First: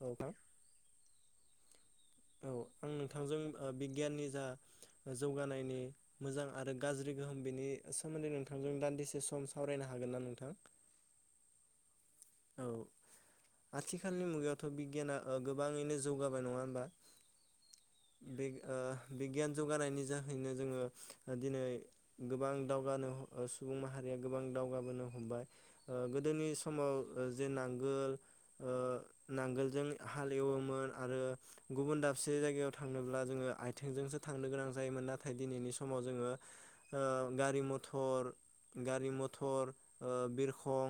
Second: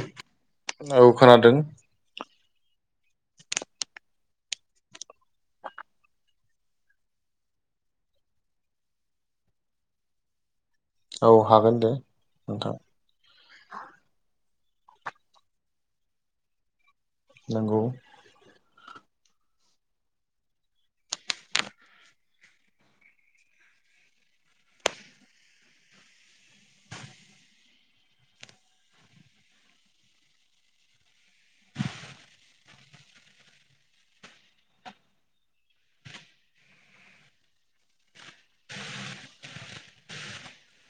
औ औ खोनादों औ आं नोंथांजों बिगियाननि जा जौगानायनि मोजां आरो गाज्रि गोहोम बेनि सोमोन्दै नोंथांजों दान्दिसे सम सावरायनो हागोन ना नोंथां औ हागोन दे औ नोंथां आथिखालनि मुगाया थ' बिगियाना ओ गोबाङैनो जौगाबाय नङा होनबा नोंगौ ओ बिगियान जौगानायनि जाहैनो जोङो दिनै गोबां दावगानो सुबुं माहारिया गोबां दावगाबोनो हमबाय ओ गोदोनि समाव ओ जे नांगोल ओ नांगोलजों हाल एवोमोन आरो गुबुन दाबसे जायगायाव थांनोब्ला जोङो आथेंजोंसो थांनो गोनां जायोमोन नाथाय दिनैनि समाव जोङो ओ गारि-मथर गारि-मथर ओ बिरखं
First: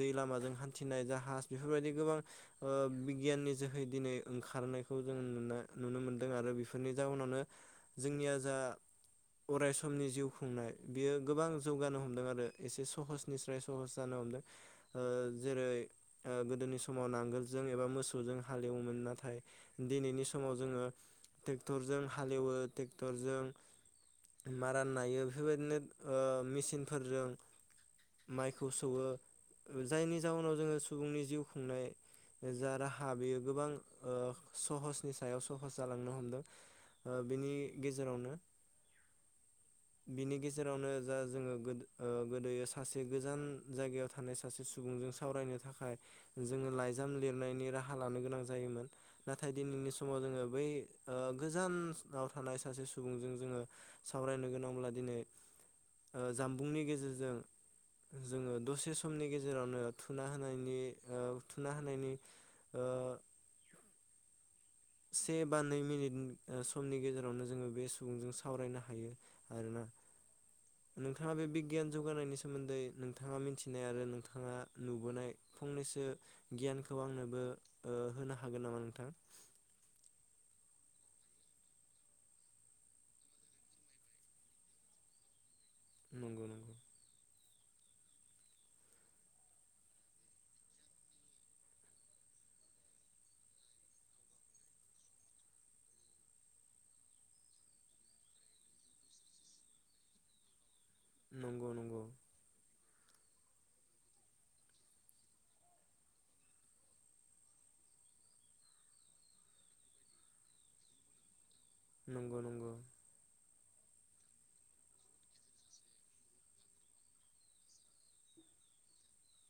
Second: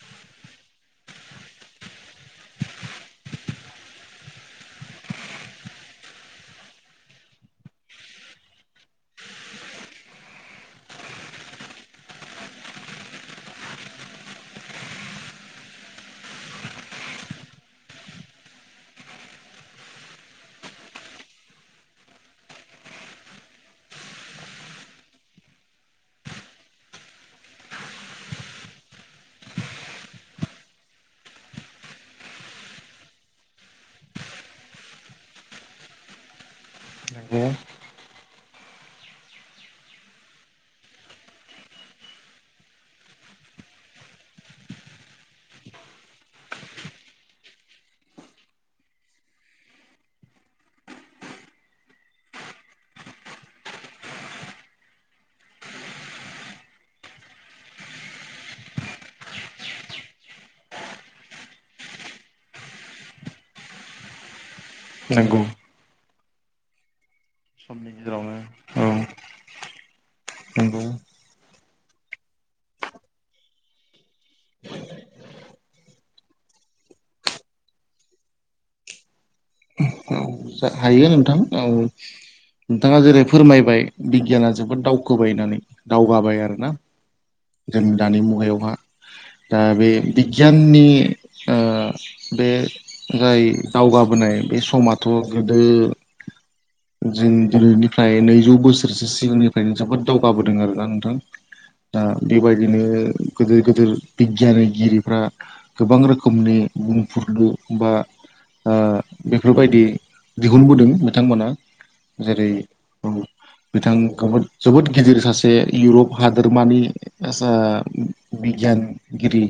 दै लामाजों हान्थिनाय जाहाज बेफोरबायदि गोबां ओ बिगियाननि जोहै दिनै ओंखारनायखौ जों नुनाय नुनो मोनदों आरो बेफोरनि जाउनावनो जोंनिया जा अराय समनि जिउ खुंनाय बियो गोबां जौगानो हमदों आरो एसे सह'सनिस्राय सह'स जानो हमदों। जेरै ओ गोदोनि समाव नांगोलजों एबा मोसौजों हालेवोमोन नाथाय दिनैनि समाव जोङो टेक्टरजों हालेवो टेक्टरजों मारा नायो बेफोरबायदिनो ओ मेसिनफोरजों माइखौ सौवो जायनि जाउनाव जोङो सुबुंनि जिउ खुंनाय जा राहा बेयो गोबां ओ सह'सनि सायाव सह'स जालांनो हमदों। ओ नंगौ बिनि गेजेरावनो बिनि गेजेरावनो जा जोङो गोद ओ गोदो सासे गोजान जायगायाव थानाय सासे सुबुंजों सावरायनो थाखाय जोङो लाइजाम लिरनायनि राहा लानो गोनां जायोमोन नाथाय दिनैनि समाव जोङो बै ओ गोजानाव थानाय सासे सुबुंजों जोङो सावरायनो गोनांब्ला दिनै जामबुंनि गेजेरजों जोङो दसे समनि गेजेरावनो थुना होनायनि ओ थुना होनायनि ओ से नंगौ बा नै मिनिट समनि गेजेरावनो जोङो बे समनि सुबुंजों गेजेरावनो सावरायनो औ हायो आरोना नंगौ नोंथाङा बे बिग गियान जौगानायनि सोमोन्दै नोंथाङा मिथिनाय आरो नोंथाङा नुबोनाय फंनैसो गियानखौ आंनोबो ओ होनो हागोन नामा नोंथां हायो नोंथां ओ नोंथाङा जेरै फोरमायबाय बिगियाना जोबोद दावखोबाय होननानै दावगाबाय नंगौ आरो ना नंगौ जों दानि मुगायावहा दा बे बिगियाननि ओ बे जाय दावगाबोनाय बे समा थ' गोदो जों दिनैनिफ्राय नैजौ बोसोरसो सिगांनिफ्रायनो जोबोद दावगाबोदों आरोना नों थां नंगौ नंगौ दा बेबायदिनो गोदोर गोदोर बिगियानगिरिफ्रा गोबां रोखोमनि बुंफुरलु बा बेफोरबायदि दिहुनबोदों बिथांमोना नोंगौ जेरै नोंगौ औ बिथां गोबोद जोबोद गिदिर सासे इउरप हादोरमानि बिगियानगिरि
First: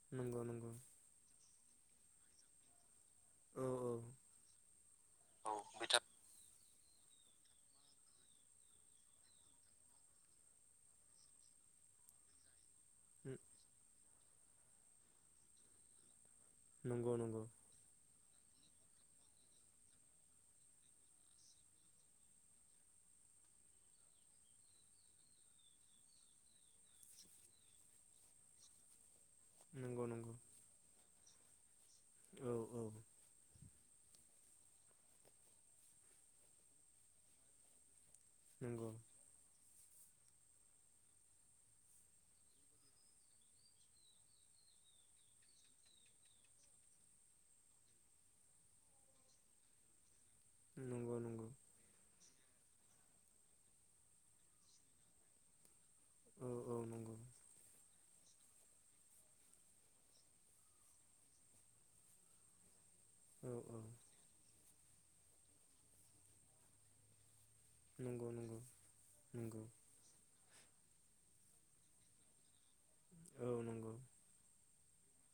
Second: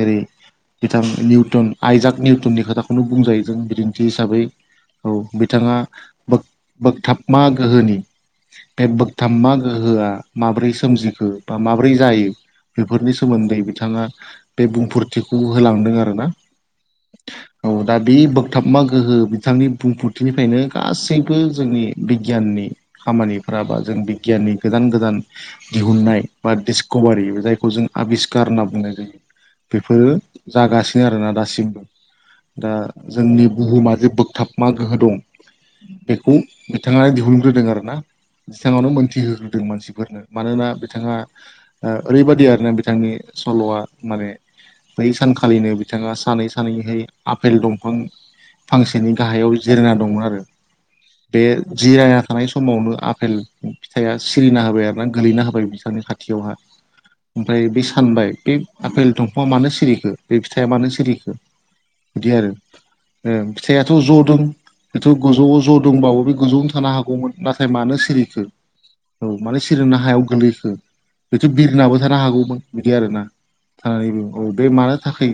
जेरै नंगौ नंगौ बिथां निउटन आयजाक निउटननि खोथाख बेखौनो बुंजायो जों औ औौ बिदिन्थि हिसाबै औ बिथाङा बो बोगथाबमा गोहोनि बे बोगथाबमा गोहोआ माबोरै सोमजिखो बा माबोरै जायो बेफोरनि सोमोन्दै बिथाङा बे बुंफोरथिखौ होलांदों आरोना नंगौ नंगौ थाबमा गोहो बिथांनि बुंफोरथिनिफ्रायनो गासैबो जोंनि बिगियाननि खामानिफोरा बा जों बिगियाननि गोदान गोदान दिहुननाय बा डिसक'भारि जायखौ जों आबिस्कार होनना बुंनाय जायो नंगौ बेफोरो नंगौ जागासिनो आरोना दासिम औ दा औ जोंनि बुहुमा जे बोगथाब मा गोहो दं बेखौ बिथाङानो दिहुनग्रोदों आरोना बिथाङावनो नंगौ मोनथिहोग्रोदों मानसि फोरनो मानोना बिथाङा ओ ओरैबायदि आरोना बिथांनि सल'वा माने बै सानखालिनो बिथाङा सानै सानैहाय आफेल दंफां फांसेनि गाहायाव जिरायना दंमोन आरो नंगौ बे नंगौ जिरायना‌ थानाय समावनो आफेल फिथाइया सिरिना होबाय आरोना गोलैना होबाय बिथांनि खा खाथियाव औ औ नंगौ ओमफ्राय बे सानबाय बे आफेल दंफाङा मानो सिरिखो बे फिथाइया मानो सिरिखो बिदि आरो ओ औ औ फिथाय बेथ' गोजौआव ज' दंबा बे गोजौआवनो थानो हागौमोन नाथाय मानो नंगौ सिरिखो नंगौ औ माने नंगौ सिरिना हायाव गोलैखो बेथ' बिरनाबो थानो हागौमोन बिदि आरोना औ नंगौ थानानैबो बे मानो थाखाय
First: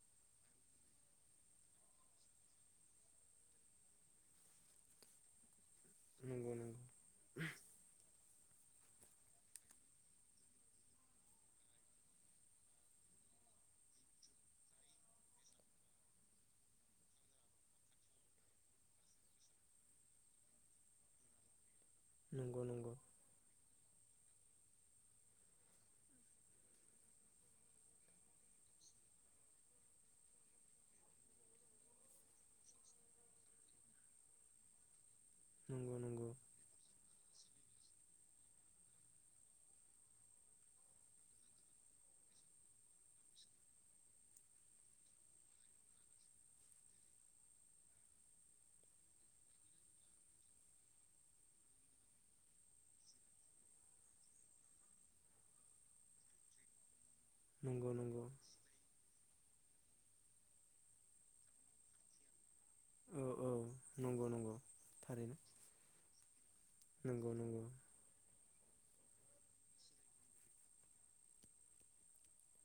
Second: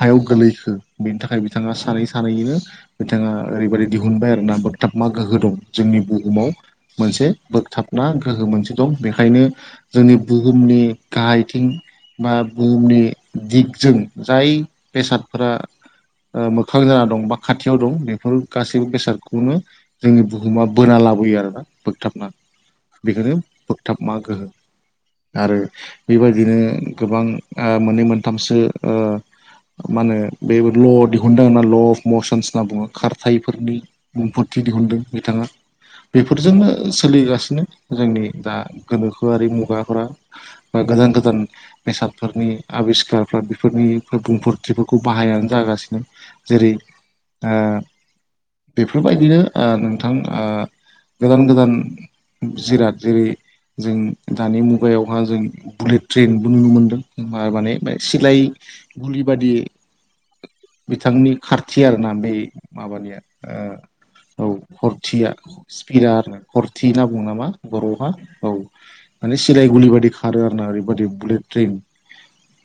हायाव गोलैखो बेनि थाखाय बिथाङा सानै सानैैनो बिथाङा ओरैबायदि दिहुनबाय आरो ना बोगथाबमा गोहो दं जोंनि बुहुमाव नंगौ मोनसे बोगथाबमा गोहो मोनसे दं बेखायनो जोंनि बुहुमनि गाहायथिं बा बुहुमनि दिगजों जाय बेसादफोरा मोखां जाना दं बा खाथि खाथियाव दं बेफोर गासैबो बेसादखौनो जोंनि बुहुमा बोना लाबोयो आरोना बोगथाबना नंगौ नंगौ बेखौनो थाबमा गोहो आरो बेबायदिनो गोबां ओ मोननै मोनथामसो ओ मा होनो बे ल' दिहुनदों होना ल' अफ मसनस होनना बुङो खारथायफोरनि बुंफोरथि दिहुनदों। बिथाङा नंगौ नंगौ बेफोरजोंनो सोलिगासिनो जोंनि दा गोनोखोआरि मुगाफोरा बा गोदान गोदान बेसादफोरनि आबिस्कारफ्रा बेफोरनि बुंफोरथिफोरखौ बाहायनानो जागासिनो जेरै ओ बेफोरबायदिनो ओ नोंथां ओ गोदान गोदान जिराद जेरै जों दानि मुगायावहा जों बुलेट ट्रेनबो नुनो मोनदों। बा नंगौ माने नंगौ सिलाय गुलि बादि। बिथांनि खारथि आरो ना बे माबानिया औ औ नंगौ औ नंगौ खरथिया थारैनो स्पिडा आरो खरथि होनना बुङो नंगौ नामा नंगौ बर'हा औ। माने सिलाय गुलि बादि खारो आरोना ओरैबायदि बुलेट ट्रेन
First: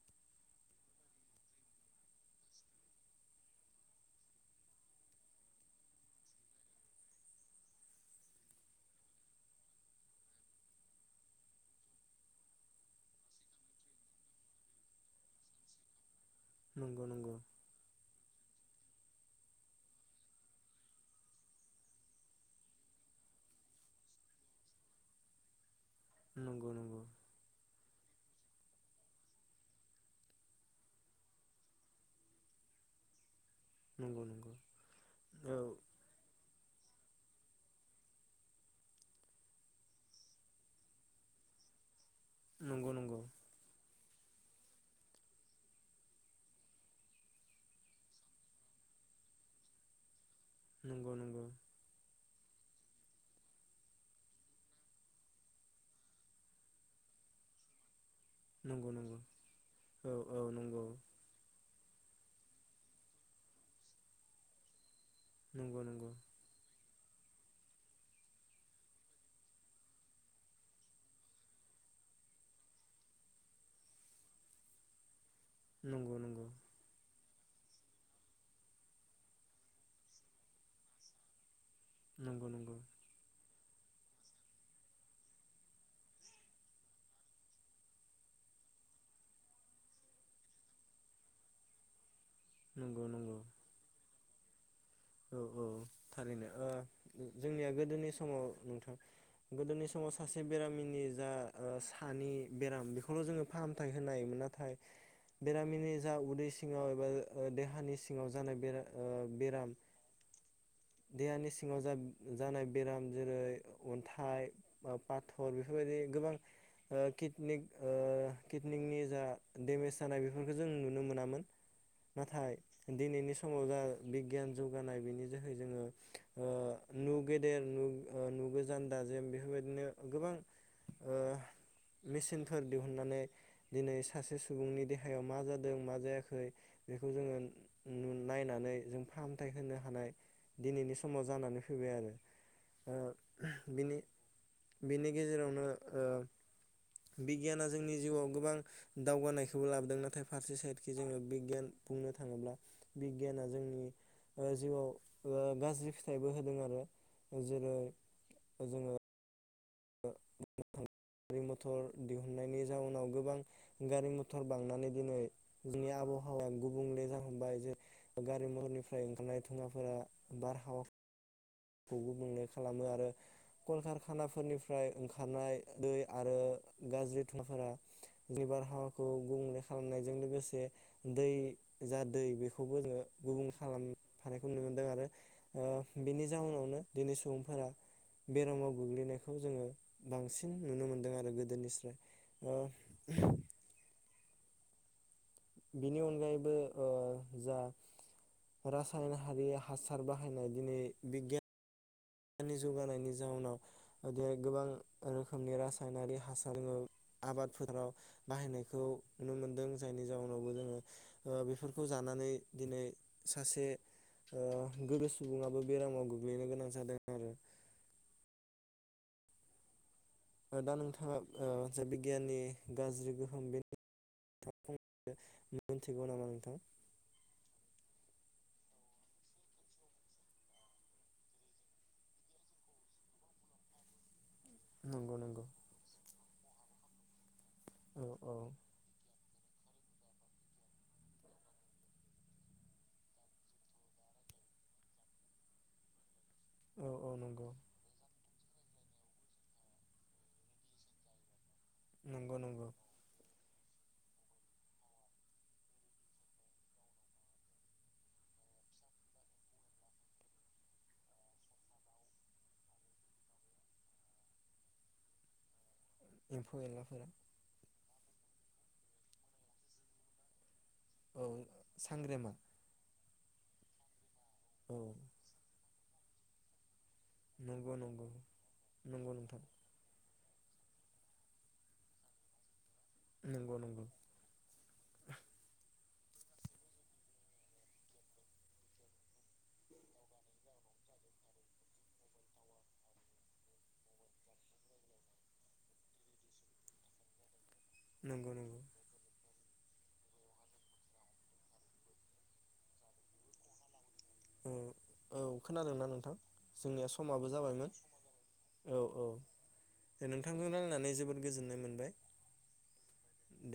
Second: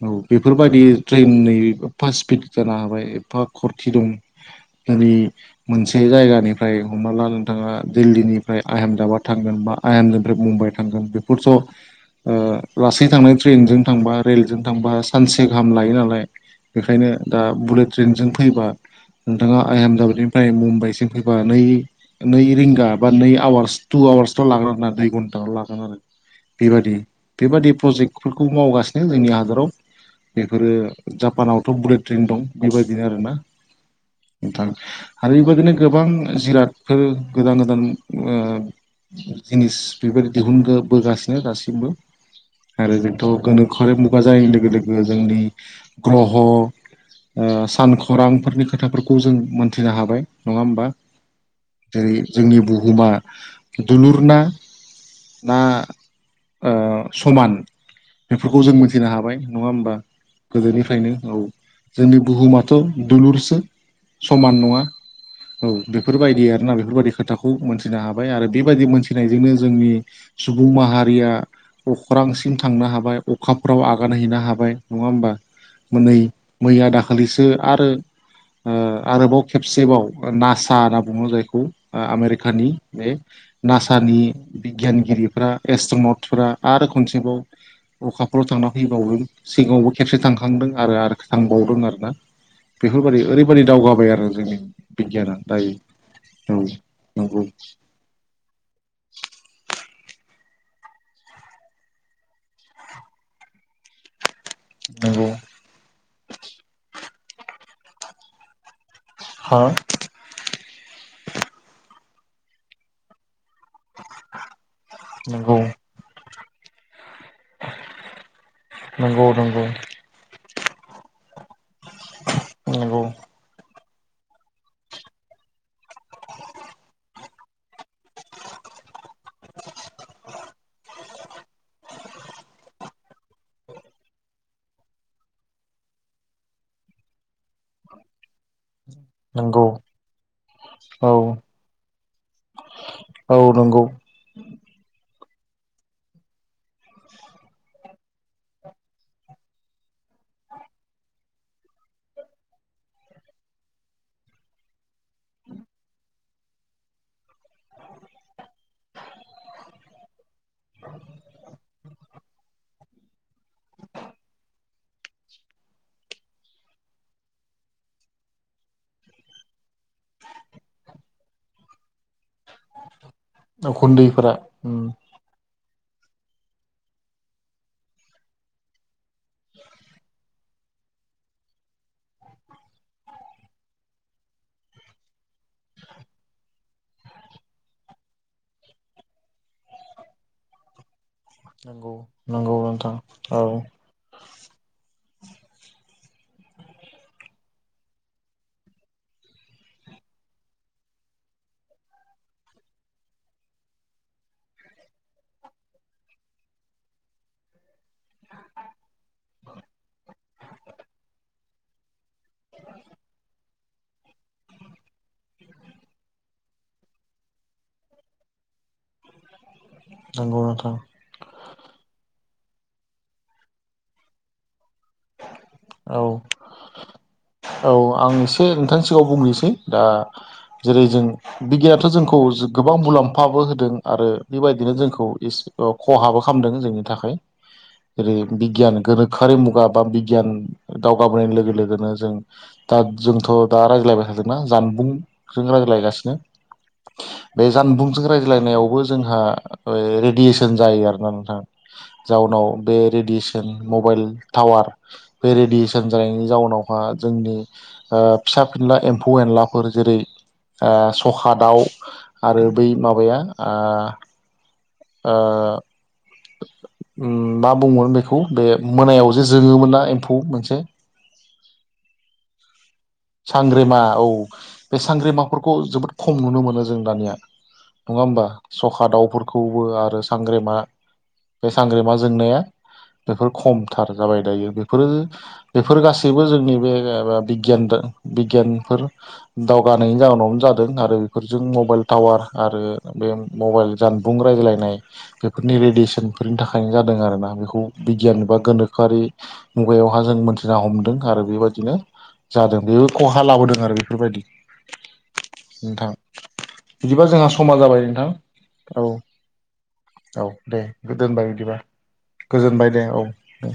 औ बेफोरबायदि ट्रेननि एफा स्पिड जानो हाबाय एफा खरथि दं। दिनै मोनसे जायगानिफ्राय हमनाला नोंथाङा दिल्लीनिफ्राय आहमेदाबाद थांगोन बा आहमेदनिफ्राय मुम्बाइ थांगोन बेफोरथ' लासै थांनाय ट्रेनजों थांबा रेलजों थांबा सानसे गाहाम लायो नालाय। नंगौ नंगौ बेखायनो दा बुलेट ट्रेनजों फैबा नोंथाङा आहेमदाबादनिफ्राय मुम्बाइसिम फैबा नै नै रिंगा बा नै आवार्स टु आवार्सथ' लागोन आर ना दुइ घन्टाल' लागोन आरो। नंगौ नंगौ बेबादि बेबादि प्रजेक्टफोरखौ मावगासिनो जोंनि हादराव बेफोरो जापानावथ' बुलेट ट्रेन दं बेबायदिनो आरोना। नंगौ नंगौ नोंथां आरो औ बेबायदिनो गोबां जिरादफोर गोदान गोदान जिनिस बेबायदि दिहुनबोगासिनो दासिमबो नंगौ आरो जोंथ' नंगौ गोनोखोरि मुगा जानाय लोगो लोगो जोंनि ग्रह सानखरांफोरनि खोथाफोरखौ जों मोनथिनो हाबाय। नङा होमबा नंगौ नंगौ जेरै जोंनि बुहुमा दुलुरना ना समान? बेफोरखौ जों नंगौ मिथिनो नंगौ हाबाय नङा होमबा औ औ नंगौ गोदोनिफ्रायनो औ जोंनि बुहुमाथ' दलुरसो। समान नङा। औ नंगौ नंगौ बेफोरबायदि आरोना बेफोरबायदि खोथाखौ मोनथिनो हाबाय आरो बेबायदि मोनथिनायजोंनो जोंनि सुबुं माहारिया अख्रांसिम थांनो हाबाय अखाफ्राव आगान हैैनो हाबाय नङा होमबा? नंगौ नंगौ मोनै मैया दाखालि जो आरो आरोबाव खेबसेबाव नासा होनना बुङो जायखौ। नंगौ आमेरिकानि बे। नासानि बिगियानगिरिफ्रा एस्ट्रनथफ्रा आरो खनसेबाव अखाफोराव थांना फैबावदों सिगाङावबो खेबसे थांखांदों आरो थांबावदों आरो ना। नंगौ नंगौ [inaudible] जाबाय आरो जोंनि बिगियाना औ औ दायो थारैनो औ नंगौ जोंनिया गोदोनि समाव नोंथां गोदोनि समाव [inaudible] सासे बेरामिनि जा सानि बेराम बेखौल' जोङो फाहामथाय होनायोन ना [inaudible] नाथाय नंगौ बेरामिनि जा उदै सिङाव एबा [inaudible] देहानि सिङाव जानाय बेराद आ हा बेराम देहानि सिङाव जानाय बेराम जेरै अन्थाइ बा नंगौ पाथर बेफोरबायदि गोबां ओ कितनिक ओ कितनिकनि जा नंगौ नंगौ देमेज जानाय बेफोरखौ बेखौ जों नुनो मोनामोन नाथाय नंगौ दिनैनि समाव जा बिगियान जौगानाय बेनि जोहै जोङो ओ नु गेदेर नु ओ नुगोजान दाजेम बेफोरबायदिनो गोबां ओ मेसिनफोर दिहुननानै दिनै सासे सुबुंनि देहायाव मा जादों मा जायाखै बेखौ जोङो नायनानै जों नंगौ होनो हानाय दिनैनि समाव औ जानानै फैबाय आरो ओ औ उम नंगौ बिनि बिनि नि गेजेरावनो ओ बिगियाना जोंनि जिउआव गोबां दावगानायखौबो लाबोदों नाथाय फारसे साइडखि जोङो बिगियान बुंनो थाङोब्ला बिगियाना जोंनि ओ जिउआव ओ गाज्रि फिथाइबो होदों आरो जेरै जोङो [unintelligible] गारि मथर दिहुननायनि जाउनाव गोबां गारि मथर बांनानै दिनै जोंनि आबहावाया गुबुंले जाहोबाय जे गारि मथरनिफ्राय ओंखारनाय थुङाफोरा बारहावा खौबो बुंनो खालामो आरो उखुन्दैफोरा उम कलकारखानाफोरनिफ्राय ओंखारनाय दै आरो गाज्रि थुफोरा बे बारहावाखौ गुबुंले खालामनायजों लोगोसे दै जा दै बेखौबो जोङो गुबुं खालामफानायखौ नुनो मोनदों आरो ओ बेनि जाउनावनो दिनै सुबुंफोरा बेरामाव गोग्लैनायखौ जोङो बांसिन नुनो मोनदों आरो गोदोनिस्राय नोंगौ ओ नोंगौ नोंथां औ [inaudible] बिनि अनगायैबो ओ जा रासायन हारि हासार बाहायनाय दिनै बिगियान गोननि जौगानायनि जाउनाव गोबां रोखोमनि रासायनारि हासार दोङो आबादफोराव बाहायनायखौ नुनो मोनदों जायनि जाउनावबो जोङो ओ बेफोर जानानै दिनै सासे ओ गोदो सुबुङाबो बेरामाव गोग्लैनो गोनां जादों आरो नंगौ दा नोंथां नोंथाङा ओ जे बिगियाननि गाज्रि गोहोम बेनो औ मोनथिगौ नामा नोंथां औ [unintelligible] एसे नोंथांनि सिगाङाव बुंनोसै दा जेरै जों बिगियानथ' जोंखौ गोबां मुलाम्फाबो होदों आरो बेबायदिनो जोंखौ नंगौ एसे नंगौ ओ खहाबो खालामदों जोंनि थाखाय औ जेरै औ बिगियान गोनोखोआरि मु बां बिगियान दावगाबोनाय लोगो लोगोनो जों दा जोंथ' दा रायज्लायबाय थादोंना जानबुंजों रायज्लायगासिनो औ औ नंगौ बे जानबुंजों रायजो लायनायावबो जोंहा रेडियेसन जायो आरोना नोंथां नंगौ जाउनाव नंगौ बे रेडिस जों मबेल टावार बे रेडियेसन जानायनि जाउनावहा जोंनि ओ फिसा फिनला एम्फौ एनलाफोर जेरै ओ सखा दाउ आरो बै माबाया आ ओ एम्फौ एनलाफोरा उम मा बुंबावनो बेखौ बे मोनायाव जे जोङोमोन ना एम्फौ मोनसे‌ औ सांग्रेमा सांग्रेमा औ बे औ सांग्रेमाफोरखौ जोबोद खम नुनो मोनो जों दानिया नंगौ नङा नंगौ होमबा सखा नंगौ नोंथां दाउफोरखौबो आरो सांग्रेमा बे सांग्रेमा जोंनाया बेफोर नंगौ नंगौ खमथार जाबाय दायो बेफोरो बेफोर गासै बेबो जोंनि बे माबावा बिगियान दा बिगियानफोर दावगानायनि जाउनावनो जादों आरो बेफोरजों मबाइल टावार आरो बे मबाइल जानबुं रायज्लायनाय बेफोरनि रेडियेसनफोरनि थाखायनो जादों आरोना बेखौ बिगियान नंगौ बा नंगौ गोनोखोआरि मुगायावहा जों मोनथिना हमदों आरो बेबायदिनो जादों बेबो खहा लाबोदों आरो बे फोरबायदि औ औ खोनादोंना नोंथां जोंनिया बिदिबा समाबो जोंहा समा जाबायमोन जाबाय नोंथां औ दे औ नोंथांजों दे रायलायनानै जोबोद दोनबाय गोजोननाय बिदिबा मोनबाय गोजोनबाय दे औ दे।